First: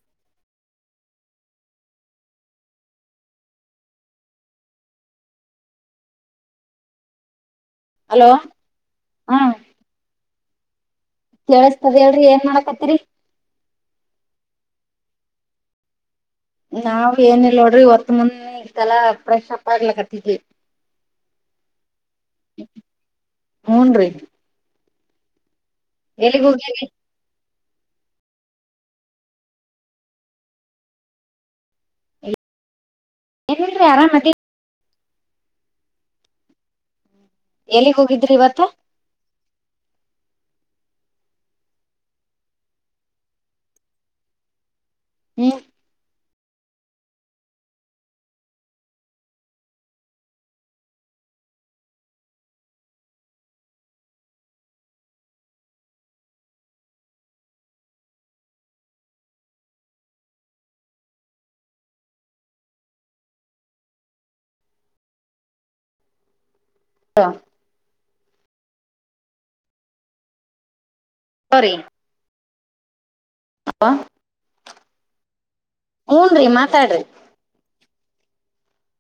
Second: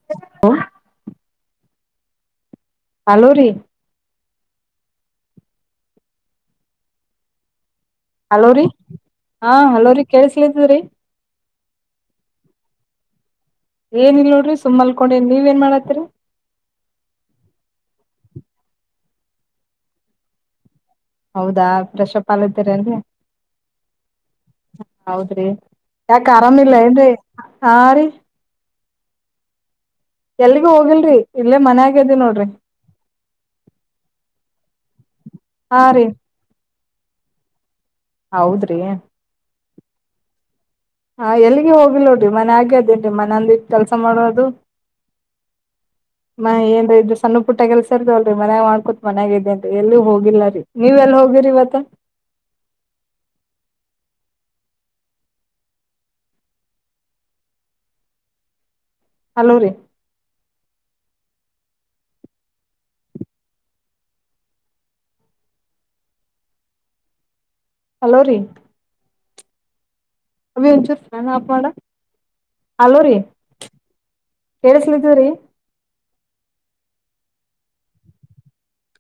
[inaudible] Hello ರೀ hello ರಿ ಹಾ ಹಲೋರ ರಿ ಕೇಳಸ್ಲಿದ್ರೀ ಕೇಳಿಸತದ ಹೇಳ್ರಿ ಏನ್ ಮಾಡಾಕತ್ರಿ ಏನಿಲ್ಲ ನೋಡ್ರಿ ಸುಮ್ಮನೆ ಮಲ್ಕೊಂಡಿ ನೀವ ಏನ್ ಮಾಡಾತ್ರಿ ನಾವ್ ಏನ ಇಲ್ಲ ನೋಡ್ರಿ ಒತ್ತ ಮುನತಲಾ ಫ್ರೆಶ್ ಅಪ್ ಆಗ್ಲಕತವಿ ಹೌದಾ ಫ್ರೆಶ್ಪ್ ಹಾಲ್ದೀರ ಅನ್ರಿ ಹೂನ್ರಿ ಹೌದ್ರಿ ಯಾಕ ಎಲ್ಲಿಗ್ ಅರಾಮಿಲ್ಲ ಹೋಗ್ಯಾರಿ ಏನ್ ಆ ರೀ ಎಲ್ಲಿಗೂ ಹೋಗಿಲ್ರರಿ ಇಲ್ಲೇ ಮನೆ ಆಗ್ಯದ ನೋಡ್ರಿ ಇಲ್ಲ ಇಲ್ಲ ರೀ ಆರಾಮತ್ತೆ ಹಾ ರೀ ಎಲ್ಲಿಗೆ ಹೋಗಿದ್ದು ಹೌದ್ರಿ ಹಾ ಎಲ್ಲಿಗೆ ಹೋಗಿ ಲ್ಲೋಡ್ರಿ ಮನೆ ಆಗ್ಯ ಅದೇನ್ ಮನದ ಇಟ್ಟ ಕೆಲಸ ಮಾಡೋದು ಹ್ಮ್ ಮಏನ್ ಇದದು ಸಣ್ಣ ಪುಟ್ಟ ಕೆಲ್ಸ ಇರ್ದವ್ರರಿ ಮನ್ಯಾಗ ಮಾಡ್ಕೊತ್ ಮನ್ಯಾಗದೆ ಅ ಎಲ್ಲಿೂ ಹೋಗಿಲ್ಲ ರರಿ ನೀವಲ್ಲ ಹೋಗಿರಿ ಇವತ್ತ ಹಲೋ ರೀ ಹ ಹಲೋ ರೀ ಅವಿ ಒಂಚೂರು ಫ್ಯಾನ್ ಆಫ್ ಮಾಡು ಆಪ್ ಮಾಡ ಹಲೋ ರೀ ಕೇಳಿಸಲಿದವ್ರೀ ಹೂನ್ ರಿ ಮಾತಾಡ್ರಿ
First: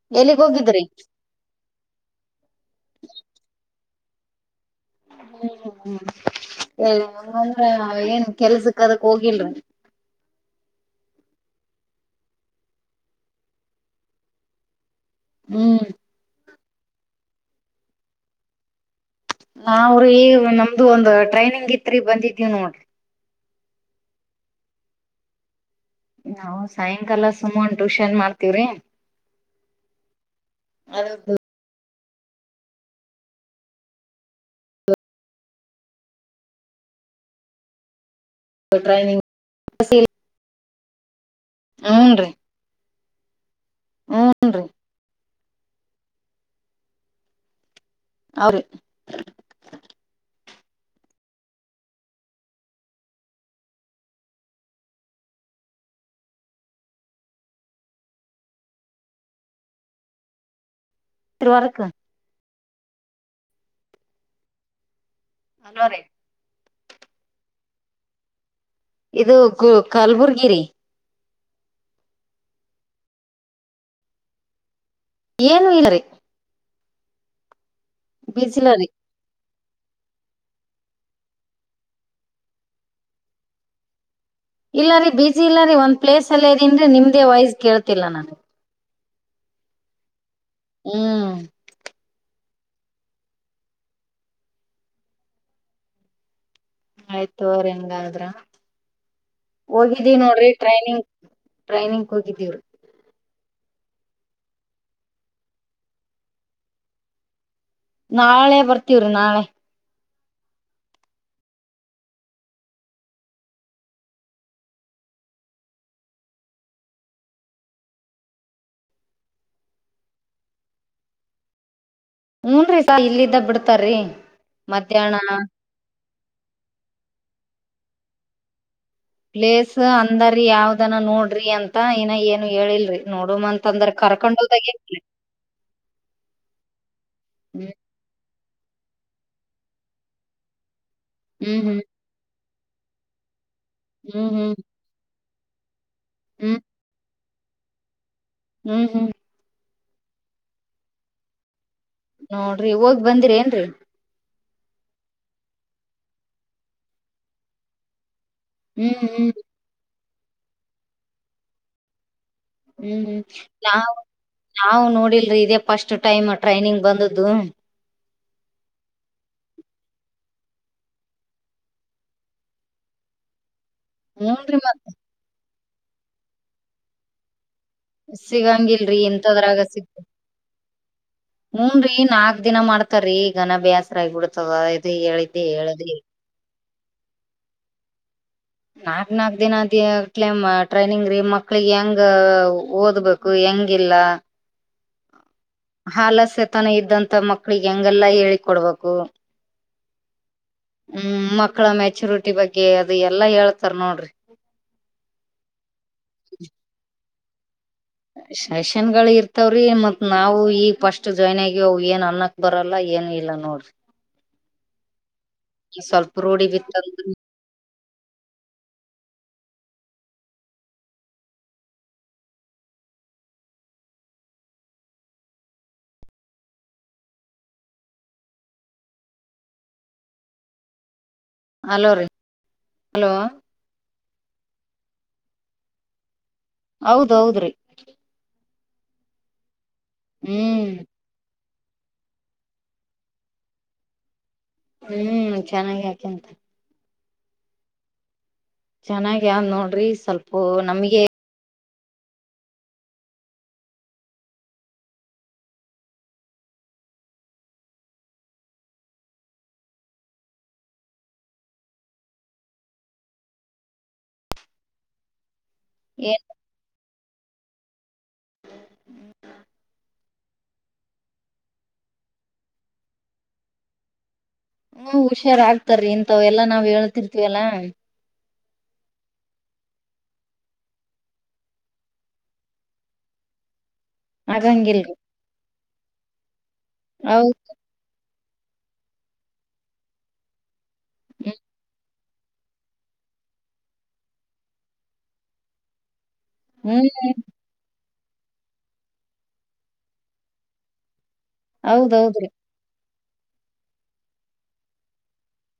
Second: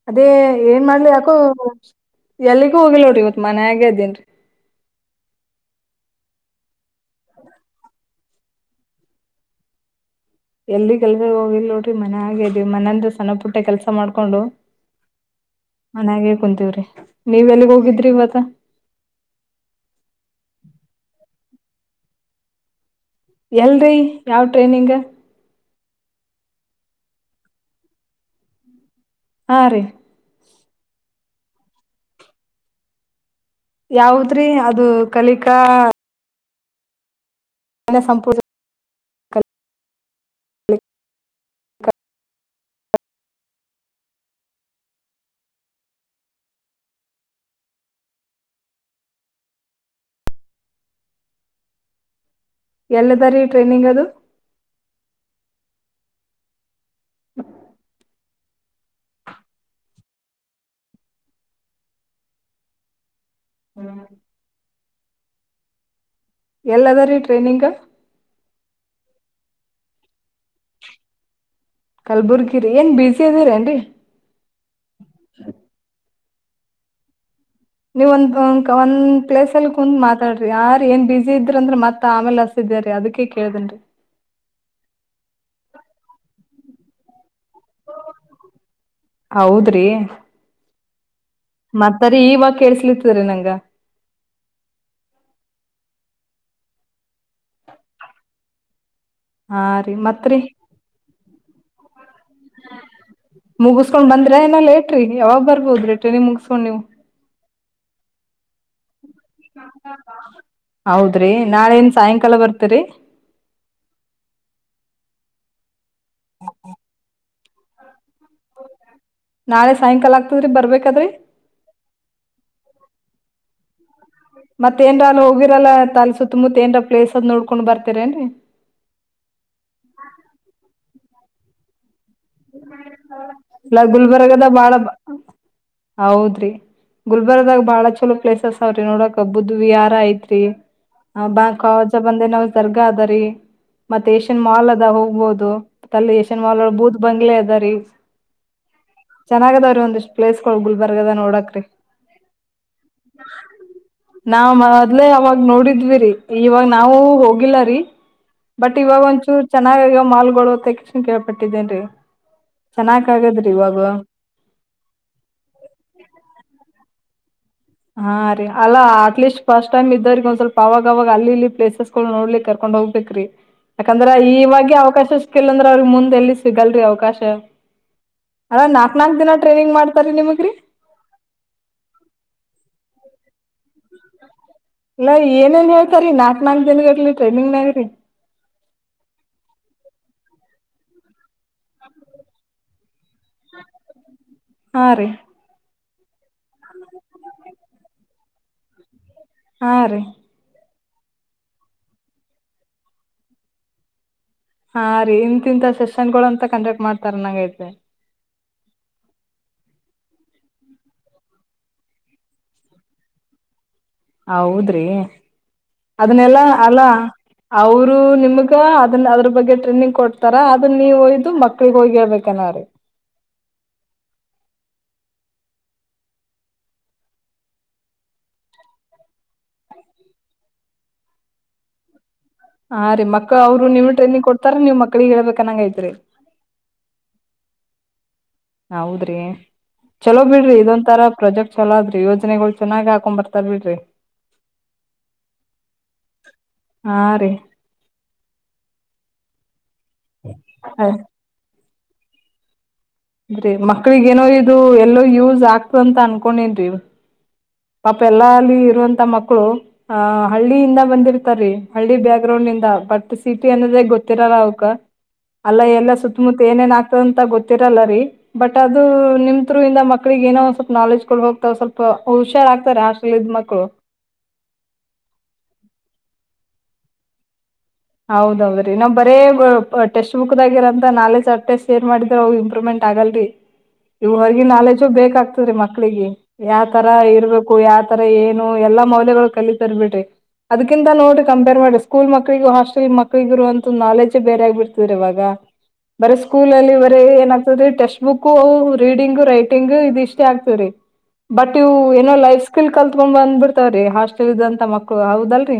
ಅದೇ ಎಲ್ಲಿಗ್ ಹೋಗಿದ್ರಿ ಏನ್ ಮಾಡ್ಲಿ ಯಾಕೋ ಎಲ್ಲಿಗೂ ಹೋಗಿಲೋಡಿ ಇವತ್ ಮನ್ಯ ಆಗೆದನ್ರಿ ಹ್ಮ್ ಹ್ಮ ಹಂಗಂದ್ರ ಏನ್ ಕೆಲ್ಸಕ್ ಅದಕ್ ಹೋಗಿಲ್ರಿ ಎಲ್ಲಿ ಕೆಲ್ಸ ಹೋಗಿಲ್ಲ ನೋಡ್ರಿ ಮನೆಗ ಅದೀವಿ ಮನೆಯಿಂದ ಸಣ್ಣ ಪುಟ್ಟ ಕೆಲ್ಸ ಮಾಡ್ಕೊಂಡು ಹ್ಮ್ ಮನ್ಗೆ ಕುಂತೀವ್ರಿ ನೀವ್ ಎಲ್ಲಿಗ್ ಹೋಗಿದ್ರಿ ಇವತ ನಾವ್ರ ಈ ನಮ್ದು ಒಂದ್ ಟ್ರೈನಿಂಗ್ ಇತ್ರಿ ಬಂದಿದ್ದೀವ್ ನೋಡ್ರಿ ಎಲ್ರರಿ ಯಾವ ಟ್ರೈನಿಂಗ್ ನಾವು ಸಾಯಂಕಾಲ ಸುಮನ್ ಟ್ಯೂಷನ್ ಮಾಡ್ತೀವ್ರಿ ಹಾ ರೀ ಹೌ ದು ಯಾವದ್ರೀ ಅದು ಕಲಿಕಾ ಸಂಪೂರ್ ಟ್ರೈನಂಗ್ ಹೂನ್ ರೀ ಹೂನ್ ರೀ ಅವ್ರ ಎಲ್ಲದ ರೀ ಟ್ರೈನಿಂಗ್ ಅದು ವರ್ಕ್. [inaudible] ಹಲೋ ರೀ. ಎಲ್ಲದ ರೀ ಟ್ರೈನಿಂಗ್. ಇದು ಗು ಕಲ್ಬುರ್ಗಿರಿ. ಕಲ್ಬುರ್ಗಿರಿ ಏನ ಬ್ಯುಸಿ ಇದ್ದೀರೇನ್ ರೀ. ಏನು ಇಲ್ಲರೀ. ನೀವ ಒಂದು ಬೀಚ್ ಒಂದ ಇಲ್ಲರಿ ಕವನ್ ಪ್ಲೇಸ್ಲ್ಲಿ ಕುಂತ್ ಮಾತಾಡ್ರಿ ಯಾರ್ ಏನ್ ಬ್ಯುಸಿ ಇದ್ರರು ಅಂದ್ರ ಮತ್ ಆಮೇಲೆ ಹಚ್ಚತಿದ್ದೆ ಅದಕ್ಕೆೇ ಕೇಳ್ದೇನ್ರಿ. ಇಲ್ಲ ರೀ ಬಿಜಿ ಇಲ್ಲ ರೀ ಒಂದ್ ಪ್ಲೇಸ್ ಅಲ್ಲೇ ಇದೀನ ರಿ ನಿಮ್ದೇ ವೈಸ್ ಕೇಳ್ತಿಲ್ಲ ನನ್ಗ. ಹೌದ್ ರಿ. ಹ್ಮ್. ಮತ್ತರಿ ಇವಾಗ ಕೇಳ್ಸ್ಲಿತ್ತರಿ ನಂಗ. ಆಯ್ತ ತೋರಿ ಹಂಗಾದ್ರ. ಹಾ ರೀ ಹೋಗಿದಿವ ಮತ್ರಿ ನೋಡ್ರಿ ಟ್ರೈನಿಂಗ್ ಟ್ರೈನಿಂಗ್ ಹೋಗಿದ್ದೀವಿ. ಮುಗಿಸಸ್ಕೊಂಡ್ ಬಂದ್ರಾ ಏನ್ ಲೇಟ್ ರೀ ಯಾವಾಗ ಬರ್ಬೋದ್ರೀ ಟ್ರೇನಿಂಗ ಮುಗಿಸಸ್ಕೊಂಡ್ ನೀವು. ನಾಳೆ ಬರ್ತೀವ್ರೀ ನಾಳೆ. ಹೌದ್ರಿ ನಾಳೆ ಏನ್ ಸಾಯಂಕಾಲ ಬರ್ತೀರಿ. [inaudible] ನಾಳೆ ಸಾಯಂಕಾಲ [unintelligible] ರೀ ಬರ್ಬೇಕಾದ್ರಿ. ಹುನ್ರಿ ಸಾ ಇಲ್ಲಿದ್ದ ಬಿಡ್ತಾರೀ. ಮತ್ತೇಏನ್ರ ಅ ಹೋಗಿರಲ್ಲ ತಾಲ್ ಸುತ್ತಮುತ್ತತ್ ಏನ್ರ ಪ್ಲೇಸ್ದ್ ನೋಡ್ಕೊಂಡ್ ಬರ್ತರೇನ್ರಿ. ಪ್ಲೇಸ್ ಅಂದ್ರೀ ಯಾವ್ದನ ನೋಡ್ರಿ ಅಂತ ಇನ ಏನ. ಇನ್ನು ಹೇಳಿಲ್ರಿ ನೋಡುಮ ಅಂತ ಇಲ್ಲ ಅಂದ್ರ ಗುಲ್ಬರ್ಗದ ಬಾಳ ಕರ್ಕೊಂಡಲ್ದಾಗ. ಹೌದ್ರಿ ಗುಲ್ಬರ್ಗಾದಾಗ ಬಹಳ ಚಲೋ ಪ್ಲೇಸಸ್ ಅದಾವರಿ ನೋಡಕ ಬುದ್ಧವಿಯಾರ ಐತ್ರಿ ಹ್ಮ್ ಬಾಂಕ ಹ್ಮ್ ಬಂದೆ ನಾವು ದರ್ಗಾ ಅದ ರಿ ಮತ್ತೆ ಹ್ಮ್ ಏಷ್ಯನ್ ಹ್ಮ್ ಮಾಲ್ ಅದ ಹೋಗ್ಬಹದು. ಮತ್ತ್ ಅಲ್ಲಿ ಯಶನ್ ಹ್ಮ್ ಮಾಲ್ ಬೂದ ಬಂಗ್ಲೆ ಇದ ರೀ. ಹ್ಮ್ ಹ್ಮ್. ಚೆನ್ನಾಗ ಅದಾವ್ರೀ ಒಂದಿಷ್ಟ್ ಪ್ಲೇಸ್ಗಳು ಗುಲ್ಬರ್ಗಾ ದಾಗ ನೋಡಕ್ರೀ. ನೋಡ್ರಿ ಹೋಗ್ ಬಂದಿರ ಏನ್ರರಿ. ನಾವ್ ಮೊದ್ಲೆೇ ಅವಾಗ ನೋಡಿದ್ವಿ ರೀ ಇವಾಗ ನಾವು ಹೋಗಿಲ್ಲ ರೀ. ಬಟ್ ಹ್ಮ್ ಇವಾಗ ಹ್ಮ್ ಒಂಚೂರಾ ಚೆನ್ನಾಗಿ ಆಗ್ಯಾವ ಮಾಲ್ಗಳು ಕಕ್ಷ್ಣ ಕೇಳ್ಪಟ್ಟಿದ್ದೇನ್ ರಿ. ಚೆನ್ನಾಗ ಆಗದ್ರಿ ಇವಾಗ. ನಾವು ನೋಡಿಲ್ರೀ ಇದೇ ಫಸ್ಟ್ ಟೈಮ್ ಟ್ರೈನಿಂಗ್ ಬಂದ್ದದು. ಹಾ ರೀ ಅಲ್ಲ ಅಟ್ಲೀಸ್ಟ್ ಫಸ್ಟ್ ಟೈಮ್ ಇದ್ದವರಿಗೆ ಒಂದ್ ಸ್ವಲ್ಪ ಅವಾಗವಾಗ ಅಲ್ಲಿ ಇಲ್ಲಿ ಪ್ಲೇಸಸ್ ಸ್ ನೋಡ್ಲಿಕ್ ಕರ್ಕೊಂಡ್ ಹೋಗಬೇಕರಿ. ಯಾಕಂದ್ರ ಹೂನ್ರಿ ಈವಾಗೆ ಮತ್ ಅವಕಾಶ ಸಿಕ್ಕಿಲ್ಲ ಅಂದ್ರ ಅವ್ರಿ ಮುಂದ್ ಎಲ್ಲಿ ಸಿಗಲ್ರಿ ಅವಕಾಶ. ಅಲ್ಲ ನಾಕ್ ಸಿಗಂಗಿಲ್ರಿ ನಾಕ್ ದಿನ ಇಂತದ್ರಾಗ ಟ್ರೈನಿಂಗ್ ಮಾಡ್ತಾರಿ ನಿಮಗ್ರಿ. ಹೂನ ರಿ ನಾಕ್ ದಿನ ಮಾಡ್ತಾರೀ ಗನಭ್ಯಾಸ್ರ ಆಗಬಿಡ್ತದ ಇದು ಇಲ್ಲ ಹೇಳಿದ್ದಿ ಏನೇನ್ ಹೇಳದಿ. [unintelligible] ನಾಕ್ ನಾಕ್ ದಿನದ ಕ್ಲೈಮ ಟ್ರೈನಿಂಗ್ ರೀ ಮಕ್ಳಿಗೆ ಹೆಂಗ ಓದಬೇಕ್. ಕು ಹೆಂಗಿಲ್ಲ. ಹಾ ರೀ ಹಾಲಸ್ಯ ತನ ಇದ್ದಂತ ಮಕ್ಳಿಗೆ ಹೆಂಗೆಲ್ಲ ಹೇಳಿ ಕೊಡ್ಬೇಕು ಹಾ ರೀ ಹ್ಮ್ ಮಕ್ಕಳ ಮೆಚುರಿಟಿ ಬಗ್ಗೆ ಅದು ಎಲ್ಲಾ ಹೇಳ್ತಾರ ನೋಡ್ರಿ. ಹಾ ರೀ ಹಿಂತಿತ ಸೆಷನ್ ಗಳು ಅಂತ ಕಂಡಕ್ಟ್ ಮಾಡ್ತಾರ ನಂಗ ಐತೆ. ಸೆಷನ್ ಗಳು ಇರ್ತವ್ರೀ ಮತ್ ನಾವು ಈಗ ಫಸ್ಟ್ ಜಾಯಿನ್ ಆಗ ಏನ್ ಅನ್ನ ಬರಲ್ಲ ಏನು ಇಲ್ಲ ನೋಡ್ರಿ ಹೌದ್ರಿ ಸ್ವಲ್ಪ ಅದನ್ನೆಲ್ಲಾ ರೂಢಿ ಅಲ್ಲ ಬಿತ್ತಂದ್ರ ಅವರು ನಿಮ್ಗ ಅದನ್ನ ಅದ್ರ ಬಗ್ಗೆ ಟ್ರೈನಿಂಗ್ ಕೊಡ್ತಾರ ಅದನ್ನ ನೀವ ಒಯ್ದು ಮಕ್ಳಗ್ ಹೋಗಿ ಹೇಳ್ಬೇಕನ್ರೀ ಹಲೋ ರೀ ಹಾ ರೀ ಮಕ್ಳ ಅವರುನಿಮಗ ಟ್ರೈನಿಂಗ್ ಕೊಡ್ತಾರ ನೀವ್ ಮಕ್ಳಿಗೆ ಹೇಳ್ಬೇಕಕ್ನ್ನಂಗ ಐತ್ರಿ ಹೌದೌದ್ರಿ ಹೌದ್ರಿ ಚಲೋ ಬಿಡ್ರಿ ಹ್ಮ್ ಇದೊಂಂತರ ಪ್ರೊಜೆಕ್ಟ್ ಚಲದ್ರಿ ಯೋಜನೆಗಳು ಚೆನ್ನಾಗಿ ಹಾಕೊ್ ಬರ್ತಾರ್ ಬಿಡ್ರಿ ಹ್ಮ್ ಚೆನ್ನಾಗಿ ಯಾಕೆಂತ ಹಾ ರಿ ಚೆನ್ನಾಗ ಯಾವ್ದ್ ನೋಡ್ರಿ ಸ್ವಲ್ಪ ನಮ್ಗೆ ಹೂ ರಿ ಮಕ್ಳಿಗೇನೋ ಇದು ಎಲ್ಲೋ ಯೂಸ್ ಆಗ್ತ ಅಂತ ಅನ್ಕೊಂಡೆನೆರಿ ಪಾಪ ಎಲ್ಲ ಅಲ್ಲಿ ಇರುವಂತ ಮಕ್ಕಳು ಹ ಹಳ್ಳಿಯಿಂದ ಬಂದಿರ್ತಾರೀ ಹಳ್ಳಿ ಬ್ಯಾಕ್ ಗ್ರೌಂಡ್ ಇಂದ ಬಟ್ ಸಿಟಿ ಅನ್ನೋದೇ ಗೊತ್ತಿರಲ್ಲ ಅವಕ ಅಲ್ಲ ಎಲ್ಲ ಏನ್ ಸುತ್ತಮುತ್ತ ಏನೇನ್ ಆಗ್ತದಂತ ಗೊತ್ತಿರಲ್ಲರಿ ಬಟ್ ಅದು ನಿಮ ೂ ಇಿಂದ ಮಕ್ಳಿಿಗೆ ಏನೋ ಒ ಸ್ವಲ್ಪ ನಾಲೆಜ್ ಕೊಡ್ ಹೋಗ್ತಾವ ಸ್ವಲ್ಪ ಹುಷಾರ ಆಗ್ತಾರೆ ಅಷ್ಟ್ರಲ್ಲಿ ಇದ ಮಕ್ಕಳು ಹ್ಮ ಹುಷಾರ ಆಗ್ತಾರೀ ಇಂತವ್ ಎಲ್ಲಾ ನಾವ್ ಹೇಳ್ತಿರ್ತಿೀವಲ್ಲಾ ಹೌದೌದ್ರೀ ನಾವ್ ಬರೇ ಟಸ್ಟ್ ಬುಕ್ದಾಗಿರೋಂತ ನಾಲೆಜ್ ಆ ಟೆಸ್ಟ್ ಏನ್ ಮಾಡಿದ್ರರು ಅವವು ಇಂಪ್ರೂವ್ಮೆಂಟ್ ಆಗಲ್ರರಿ ಇವು ಹೊಗಿ ನಾಲೆಜು ಆಗಂಗಿಲ್ರಿ ಬೇಕಾಗ್ತದ್ರೀ ಮಕ್ಳಿಗೆ ಯಾವ ತರ ಹೌದ್ ಇರ್ಬೇಕು ು ಯಾವತರ ಏನು ಎಲ್ಲಾ ಮೌಲ್ಯಗಳು ಕಲಿ ತರ್ಬಿಟ್ರಿ ಅದಕಿಂತ ನೋಡಿ ಕಂಪೇರ್ ಮಾಡಿಸ ಸ್ಕೂಲ್ ಮಕ್ಳಿಗೂ ಹಾಸ್ಟೆಲ್ ಮಕ್ಳಿಗೂರು ಅಂತ ನಾಲೆಜೇ ಬೇರೆ ಆಗ್ಬಿಡ್ತವ್ರ ಇವಾಗ ಬರ ಸ್ಕೂಲ ಅಲ್ಲಿ ಬರ ಹ್ಮ್ ಏನ ೀ ಟೆಕ್ಸ್ಟ್ ಬುಕ್ ರೀಡಿಂಗ್ ರೈಟಿಂಗ್ ಇದ್ ಇಷ್ಟೇ ಆಗ್ತೇವ ರೀ ಬಟ್ ಇವು ಏನೋ ಹೌದೌದ್ರಿ ಲೈಫ್ ಸ್ಕಿಲ್ ಕಲ್ತ್ಕೊ ಬಂದ್ಬಿಡ್ತಾವ್ರೀ ಹಾಸ್ಟೆಲ್ ಇದಂತ ಮಕ್ಳು ಹದಲ್ರರಿ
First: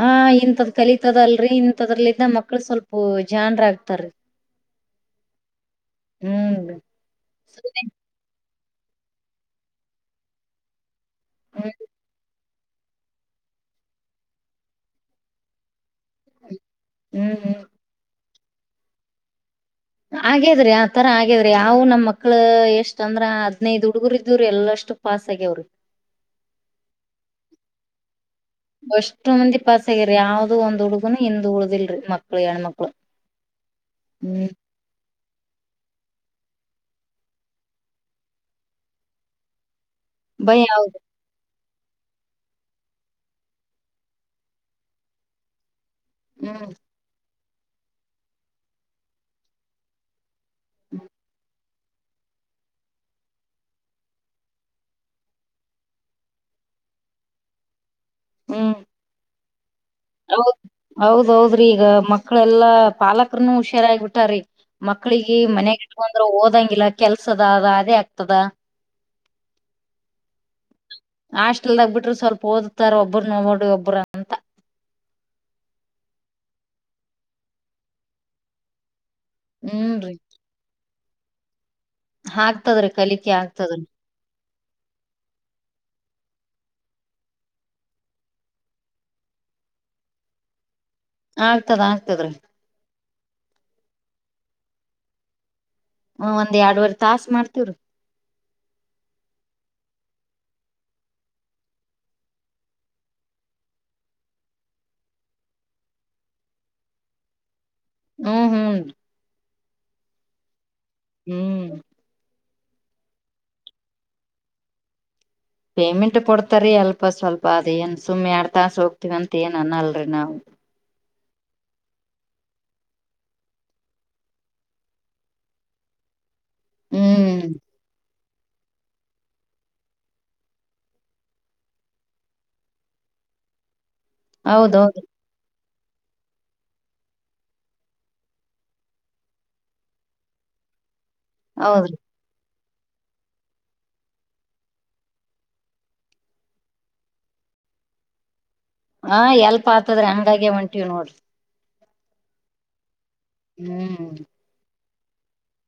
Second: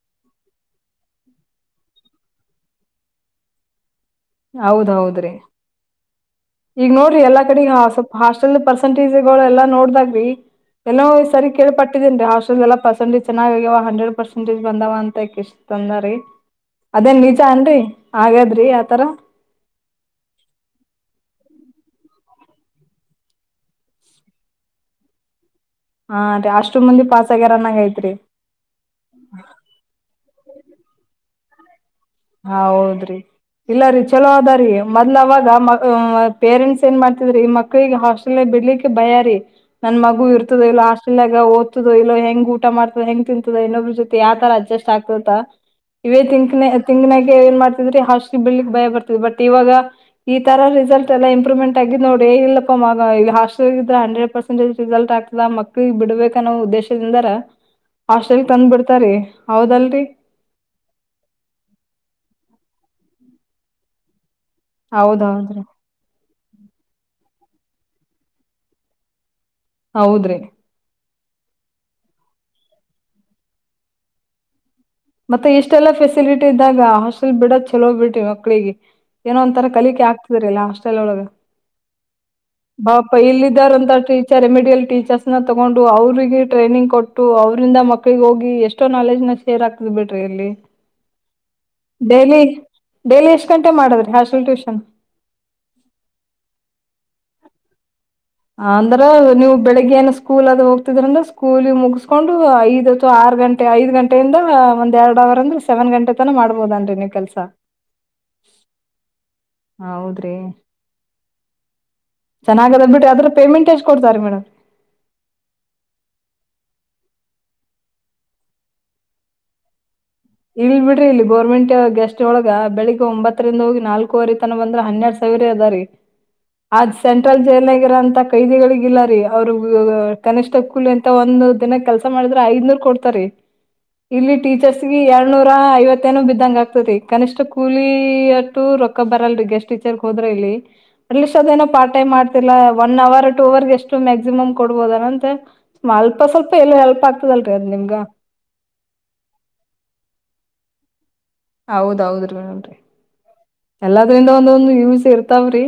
ಹಾ ಇಂಥದ್ ಕಲಿತದಲ್ರರಿ ಇಂಥದ್ರಲಿಂದ ಮಕ್ಳು ಸ್ವಲ್ಪ ಜನ್ರ ಆಗ್ತಾರೀ ಹೌದ್ೌದ್ರಿ ಹ್ಮ್ ಈಗ ನೋಡ್ರಿ ಎಲ್ಲಾ ಕಡೆ ಸ್ವಲ್ಪ ಹಾಸ್ಟೆಲ್ ಪರ್ಸೆಂಟೇಜ್ಗಳು ಎಲ್ಲಾ ನೋಡ್ದಾಗ್ರಿ ಎಲ್ಲ ಸರಿ ಹ್ಮ್ ಕೇಳಳ್ಪಟ್ಟಿದೀೇನ್ ರೀಷ್ಟ ಲ್ಲ ಪರ್ಸೆಟೇಜ್ೆನ್ನಾಗಿ್ಯವ ಹಂಡ್ರೆಡ್ ಪರ್ಸೆಂಟಜ್ ಬಂದವ ಅಂತ ಇಷ್ಟ್ ಅಂದ ಅದೇನ್ ನಿಜ ಹ್ಮ್ ಅನ್ರಿ ಹಾಗಗಾದ್ರಿ ಆತರ ಹಾಗೇದ್ರಿ ಆತರ ಆಗೇದ್ರಿ ಯಾವವು ನಮ್ಮ್ಕ್ಳ ಎಷ್ಟ ಅಂದ್ರ ಹದ್ನೈದ್ ಹುಡುಗರು ಇದವ್ರೀ ಎಲ್ಲಷ್ಟು ಪಾಸ್ ಆಗ್ಯ ಅವ್ರು ಹಾ ರೀ ಅಷ್ಟು ಮಂದಿ ಪಾಸಸ್ಗ್ಯಾರನ್ನಾಗ ಐತ್ರಿ ಅಷ್ಟು ಮಂದಿ ಪಸ್ ಆಗ್ಯ್ರರಿ ಯಾವ್ದು ಒಂದ್ ಹುಡುಗುನು ಹಿಂದ್ ಉಳ್ದಿಲ್ರಿ ಮತ್ತ ಹ ಹೌದ್ರಿ ಇಲ್ಲ ರೀ ಚಲೋ ಹ್ಮ್ ಅದಾರೀ ಮೊದ್ಲು ಅವಾಗ ಮ ಪೇರೆಂಟ್ಸ್ ಏನ್ ಮಾಡ್ತಿದ್ರಿ ಈ ಮಕ್ಳಿಗೆ ಹಾಸ್ಟೆಲ್ ಬಿಡ್ಲಿಕ್ಕೆ ಬಯಾರಿ ನನ್ ಮಗು ಭಯ ಇರ್ತದೆ ಇಲ್ಲ ಹೌದು ಅಷ್ಟ ಇಲ್ಲಾಗ ಓದ್ತೋ ಇಲ್ಲೋ ಹೆಂಗ ಊಟ ಮಾಡ್ತದ ಹೆಂಗ ತಿಂತದ ಇನ್ನೊಬ್ರ ಜೊತೆ ಯಾವ ತರ ಅಡ್ಜಸ್ಟ್ ಆಗ್ತದ ಇವೇ ತಿಂಕಿನ ಹ್ಮ್ ತಿಂಗಿನಾಗೆ ಏನ್ ಮಾಡ್ತಿದ್ರಿ ಹಾಸ ಬೆಳಲಿಕ್ ಭಯ ಬರ್ತ್ ಬಟ್ ಇವಾಗ ಈ ತರ ರಿಸಲ್ಟ್ ಎಲ್ಲ ಇಂಪ್ರೂವ್ಮೆಟ್ ತಗ ನೋಡಿ ಇಲ್ಲಪ್ಪ ಮ ಹೆಲ್್ರ ಹಂಡ್ರೆಡ್ ಪರ್ಸೆಂಟೇ್ ರಿಸಲ್ಟ್ ಆಗ್ತದ ಮಕ್ಳಗ್ ಬಿಡ್ಬೇಕ ಅನ್ನೋ ಉದ್ದೇಶ ಹಾಸ್ಟೆಲ್ ತಂದ್ ಬಿಿಡ್ತಾರ ಹೌದಲ್ರಿ ಹೌದ ಹೌದೌದ್ರಿ ಈಗ ಮಕ್ಳೆಲ್ಲಾ ಪಾಲಕರನು ಹುಷಾರಾಗಿಬಿಟ್ಟಾರಿೀ ಹೌದ್ ಮಕ್ಳಿಗೆ ಹೌದ್ರಿ ಮನೆಗಟ್ಕೊಂಡ್ರ ಓದಂಗಿಲ್ಲ ಕೆಲ್ಸದ ಅದ ಅದೇ ಆಗ್ತದ ಹೌದ್ರಿ ಹಾಟೆಲ್ದಾಗ ಬಿಟ್ರರು ಸ್ವಲ್ಪ ಓದುತ್ತಾರ ಒಬ್ಬರು ನ ಒಬ್ರು ಮತ್ತೆ ಇಷ್ಟೆಲ್ಲಾ ಫೆಸಿಲಿಟಿ ಇದ್ದಾಗ ಹಾಸ್ಟೆಲ್ ಬಿಡ ಚಲೋೋಗ್ ಬಿಟಿ ಮಕ್ಳಿಗೆ ಏನೋ ಒಂಂತರ ಹ್ಮ್ ಕಲಿಕೆ ರೀ ಆಗ್ತಿದ್ರಲ್ಲ ಅಷ್ಟೆಲ್ ಒಳಗೆ ಆಗ್ತದ್ರಿ ಬಾಪಾ ಕಲಿಕೆ ಆಗ್ತದ್ರಿ ಇಲ್ಲಿದ್ದಾರಂತ ಟೀ ರೆಮಿಡಿಯಲ್ ಟೀಚರ್ಸ್ ನ ತಗೊಂಡು ಅವ್ರರಿಗೆ ಟ್ರೈನಿಂಗ್ ಕೊಟ್ಟು ಅವ್ರಂದ ಮಕ್ಕಳಿಗೆ ಹೋಗಿ ಎಷ್ಟೋ ನಾಲೆಜ್ ನ ಶೇರ್ ಆಗ್ತ ಹ್ ಬಿಟ್ರಿ ಎಲ್ಲಿ ಆಗ್ತದ ಆಗ್ತದ್ರಿ ಡೈಲಿ ಡೇಲಿ ಎಷ್ಟು ಗಂಟೆ ಮಾಡದ್ರ ಹಾಸಲ್ ಟ್ಯೂಷನ್ ಹ ಒಂದ್ ಎರಡ್ುವರೆ ತಾಸಸ್ ಮಾಡ್ತಿೀವ್ರೀ ಅಂದ್ರ ನೀವು ಬೆಳಿಗ್ಗೆ ಏನ ಸ್ಕೂಲ್ ಅದ ಹೋಗ್ತಿದ್ರಂದ್ರ ಸ್ಕೂಲಿ ಮುಗಿಸಸ್ಕೊಂಡು ಐದ್ ಅಥವಾ ಆರು ಗಂಟೆ ಐದ್ ಗಂಟೆಯಿಂದಂದ ಒಂದ್ ಎರಡ್ ಅವರ್ ಅಂದ್ರೆ ಸೆವೆನ್ ಗಂಟೆ ತನ ಮಾಡ್ಬೋದನ್ರಿ ನೀವ್ ಕೆಲ್ಸ ಹ್ಮ್ ಹ್ಮ್ ಹೌದ್ರಿ ಹ್ಮ್ ಚನ್ನಾಗ ಅ್ ಬಿ್ರ ಅದ್ರ ಪೇಮೆಟ್ ಎಷ್ಟ್ಡ್ತಾರೆ ಮೇಡ್ ಪೇಮೆಂಟ್ ಕೊಡ್ತಾರ ರೀ ಅಲ್ಪ ಸ್ವಲ್ಪ ಅದೇನು ಸುಮ್ಮನೆ ಎಡು ತಾಸ ಹೋಗ್ತೀವಿ ಅಂತ ಏನು ಅನ್ನಲ್ರಿ ನಾವು ಇಲ್ ಬಿಡ್ರಿ ಇಲ್ಲಿ ಗೋರ್ಮೆಂಟ್ ಗೆಸ್ಟ್ ಒಳಗ ಬೆಳಿಗ್ ಒಂಬತ್ತರಿಂದ ಹೋಗಿ ನಾಲ್ಕೂವರೆ ತನ ಬಂದ್ರ ಹನ್ನೆರಡ್ ಸಾವಿರ ಅದ ರೀ ಅ್ ಹ್ಮ್ ಸೆಂಟ್ರಲ್ ಜೈಲ್ಗ ಇರೋಂತ ಕೈದಿಗಳಿಗ ಇಲ್ಲಾರಿೀ ಅವ್ರರು ಕನಿಷ್ಠ ಕೂಲಿ ಎಂತ ಒಂದ ದಿನ ಕೆಲ್ಸ ಮಾಡಿದ್ರ ಐದ್ನೂರ್ ಕೊಡ್ತಾರಿ ಇಲ್ಲಿ ಟೀಚರ್ಸ್ ಹೌದೌದು ಎರಡ್ ನೂರ ಐವತ್ತೇನು ಬಿದ್ದಂಗ ಆಗ್ತತಿ ಕನಿಷ್ ಕೂಲಿ ಅಟ್ಟು ರೊಕ್ಕ ಬರಲ್ರಿ ಗಷ್ಟಟ್ ಟೀಚರ್ ಹೋದ್ರೆ ಇಲ್ಲಿ ಅಟ್ಸ್ ಅದ ೇನೋ ಹೌದ್ರಿ ಪ್ ೈಮ್ ಲ್ಲ ಒನ್ ಅವರ್ ಟು ಅವರ್ಗೆ ಎಷ್ಟು ಮ್ಯಾಕ್ಸಿಮಮ್ ಕೊಡ್ಬೋದನಂತ ಅಲ್ಪ ಸ್ವಲ್ಪ ಎಲ್ ಹೆಲ್ಪ್ ಆಗ್ತದಲ್ರಿೀ ಅ್ ನಿಮ್ಗ ಹಾ ಎಲ್ಪಾತದ್ರ ಹಂಗಾಗಿ ಹೊಂಟಿವವಿ ನೋಡ್ರಿ ಹೌದ್ೌದ್ರೀ ಮೇಡಮ್ರರಿ ಹ್ಮ್ ಎಲ್ಲದ್ರಿಂದ ಒಂದೊಂದು್ ಯೂಸ್ ಇರ್ತಾವ್ರಿ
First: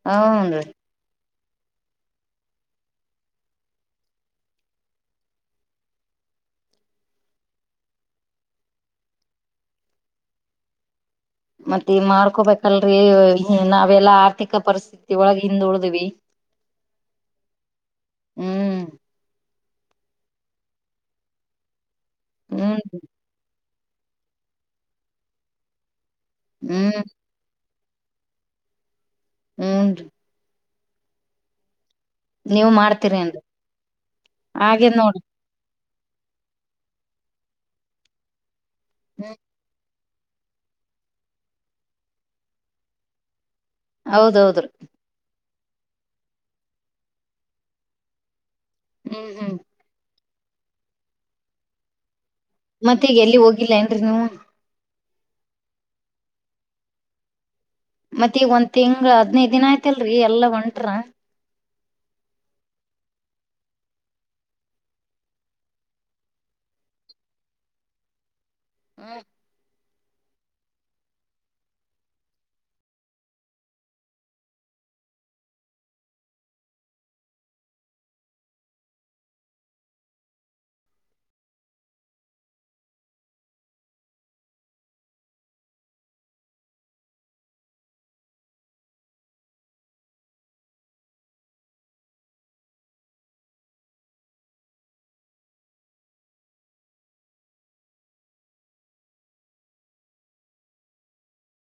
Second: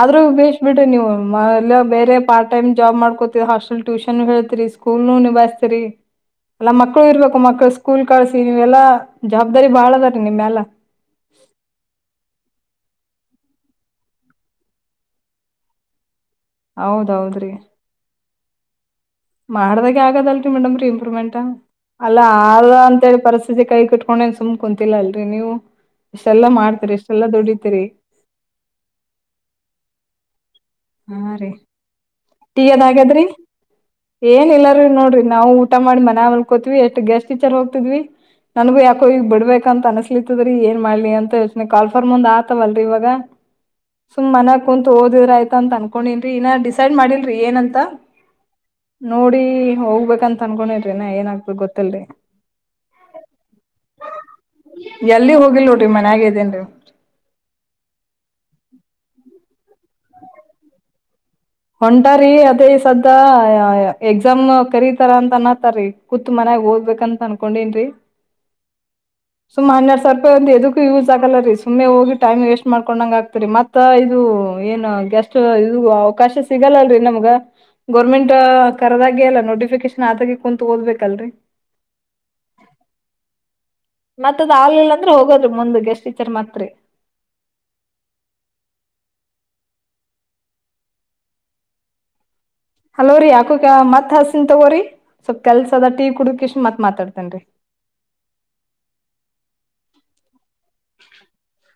ಆದ್ರೂ ಬೇಷ್ಟ ಹನ್ರಿ ಬಿಡ್ರ ನೀವು ಮ ಎಲ್ಲ ಬೇರೆ ಪಾರ್ ಟೈಮ್ ಜಾಬ್ ಮಾಡ್ಕೋತಿರಿ ಹಾಸ್ಟೆಲ್ ಟ್ಯೂಷನ್ ಹೇಳ್ತೀರಿ ಸ್ಕೂಲ್ನು ನಿಭಾಯ್ತರಿ ಎಲ್ಲ ಮಕ್ಕಳು ಇರ್ಬೇಕು ಮಕ್ಳು ಸ್ಕೂಲ್ ಕಳ್ಸಿ ನೀವೆಲ್ಲಾ ಜವಾಬ್ದಾರಿ ಬಾಳ ಅದ ರೀ ನಿಮ್ಮೆಲ್ಲ ಮತ್ತೆ ಮಾಡ್ಕೋಬೇಕಲ್ರರಿ ನಾವೆಲ್ಲಾ ಆರ್ಥಿಕ ಪರಿಸ್ಥತಿ ಒಳಗೆ ಹಿಂದ ಉಳ್ದಿವವಿ ಹೌದೌದ್ರಿ ಹ್ಮ್ ಮಾಡದಾಗ ಆಗದಲ್ರರಿ ಮೇಡಮ್ರರಿ ಇಂಪ್ರೂವ್ಮೆಂಟ್ ಅಲ್ಲ ಆದ ಹ್ಮ್ ಅಂತೇಳಿ ಪರಿಸ್ಥಿತಿ ಕೈ ಕಟ್ ಕೋಣನ್ ಸುಮ್ ಕುಂತಿಲ್ಲ ಅಲ್ರಿ ನೀವು ಇಷ್ಟೆಲ್ಲಾ ಮಾಡ್ತೀರಿ ಹ್ಮ್ ಇಷ್ಟೆಲ್ಲ ದುಡಿತೀರಿ ಹಂದು ಹಾ ರೀ ನೀವ್ ೀಗದಗದ್ರಿ ಮಾಡ್ತೀರೇನ್ರಿ ಏನ್ಲ್ಲಾರೀ ನೋಡ್ರಿ ನಾವವುಊ ಊಟ ಮಾಡ ಮ ಮಲ್ ಕೋತತಿವಿ ಎಷ್ಟು ಗೆಸ್ಟ್ ಟಚರ್ ಹೋಗ್ತಿದ್ವಿ ನನ್ಗು ಯಾಕೋ ಈಗ ಹ್ಮ್ ಬಿಡ್ಬೇಕ ಅನ್ಸ ಲದೀ ಏನ್ ಮಾಡ್ಲಿ ಅಂತ ಕಾಲ್ಫರ್ ಮುಂದ್ ಆತವಲ್ರಿ ಇವಾಗ ಸು್ ಮ ಹೌದೌದ್ರಿ ಕು ತೋದ್ರ ಆಯ್ತ ಅಂತ ಅನ್ಕೊಂಡನ್ರಿ ಇನ್ನ ಡಿಸೈಡ್ ಮಾಡಿಲ್ರಿ ಏನಂತ ಹ್ಮ್ ನೋಡಿ ಹ್ಮ್ ಹೋಗ್ಬೇಕಂತ ಅನ್ಕೊಂಡಿದ್ರಿ ನ ಏನಾಗ್ಬೇಕಕ್ ಗೊತ್ತಲ್ರಿ ಮತ್ತೆ ಈಗ ಎಲ್ಲಿ ಹೋಗಿಲ್ಲ ಏನ್ರರಿ ನೀವು ಎಲ್ಲಿ ಹೋಗಿಲ್ ನೋಡ್ರಿ ಮನ್ಯಾಗೆ ಇದೇನ್ರಿ ಮತ್ತ ಈಗ ಒಂದ್ ತಿಂಗ್ ಹದನೈದ ದಿನ ಆಯ್ತಲ್ರರಿ ಎಲ್ಲಾ ಒಂಟ್ರ ಹೊಂಟಾರಿ ಅದೇ ಸದಾ ಎಕ್ಸಾಮ್ ಕರೀತಾರ ಅಂತ ಅನಾತಾರೀ ಕತ್ಮನ್ಯಾಗ ಓದ್ಬೇಕಂತ ಅನ್ಕೊಂಡನ್ ಹ್ಮ ಸುಮ ಹನ್ನೆರಡ್ ಸಾವಿರ ಒಂದು ಎದಕ್ಕೂ ಯೂಸ್ ಆಗಲ್ಲ ರೀ ಸುಮ್ಮ್ ಹೋಗಿ ಟೈಮ್ ವೇಸ್ಟ್ ಮಾಡ್ಕೊಂಡಂಗ ಆಗ್ತರಿ ಮತ್ತ ಇದು ಏನ್ ಗೆಸ್ಟ್ ಇದು ಅವಕಾಶ ಸಿಗಲ್ಲಲ್ರರಿ ನಮ್ಗ ಗೋರ್ಮೆಂಟ್ ಕರದಾಗ ಅಲ್ಲ ನೋಟಿಫಿಕೇಶನ್ ಆದಾಗೆ ಕುೂಂತು ಓದ್ಬೇಕಲ್ರರಿ ಮತ್ತದ್ ಆಲ್ಲ್ ಅಂದ್ರೆ ಹೋಗೋದ್ರರು ಮುಂದ ಸ್ಟ್ ಟಚರ್ ಮಾತ್ರಿ ಹಲೋರೀ ಯಾಕುತ್ ಹಸಿನ್ ತಗೋರಿ ಸ್ವಲ್ಪ್ ಕೆಲ್ಸ ಅದ ಟ ಕುಡಕ್ ಇಷ್ಟ್ ಮತ್ ಮಾತಾಡ್ತೇನ್ [unintelligible]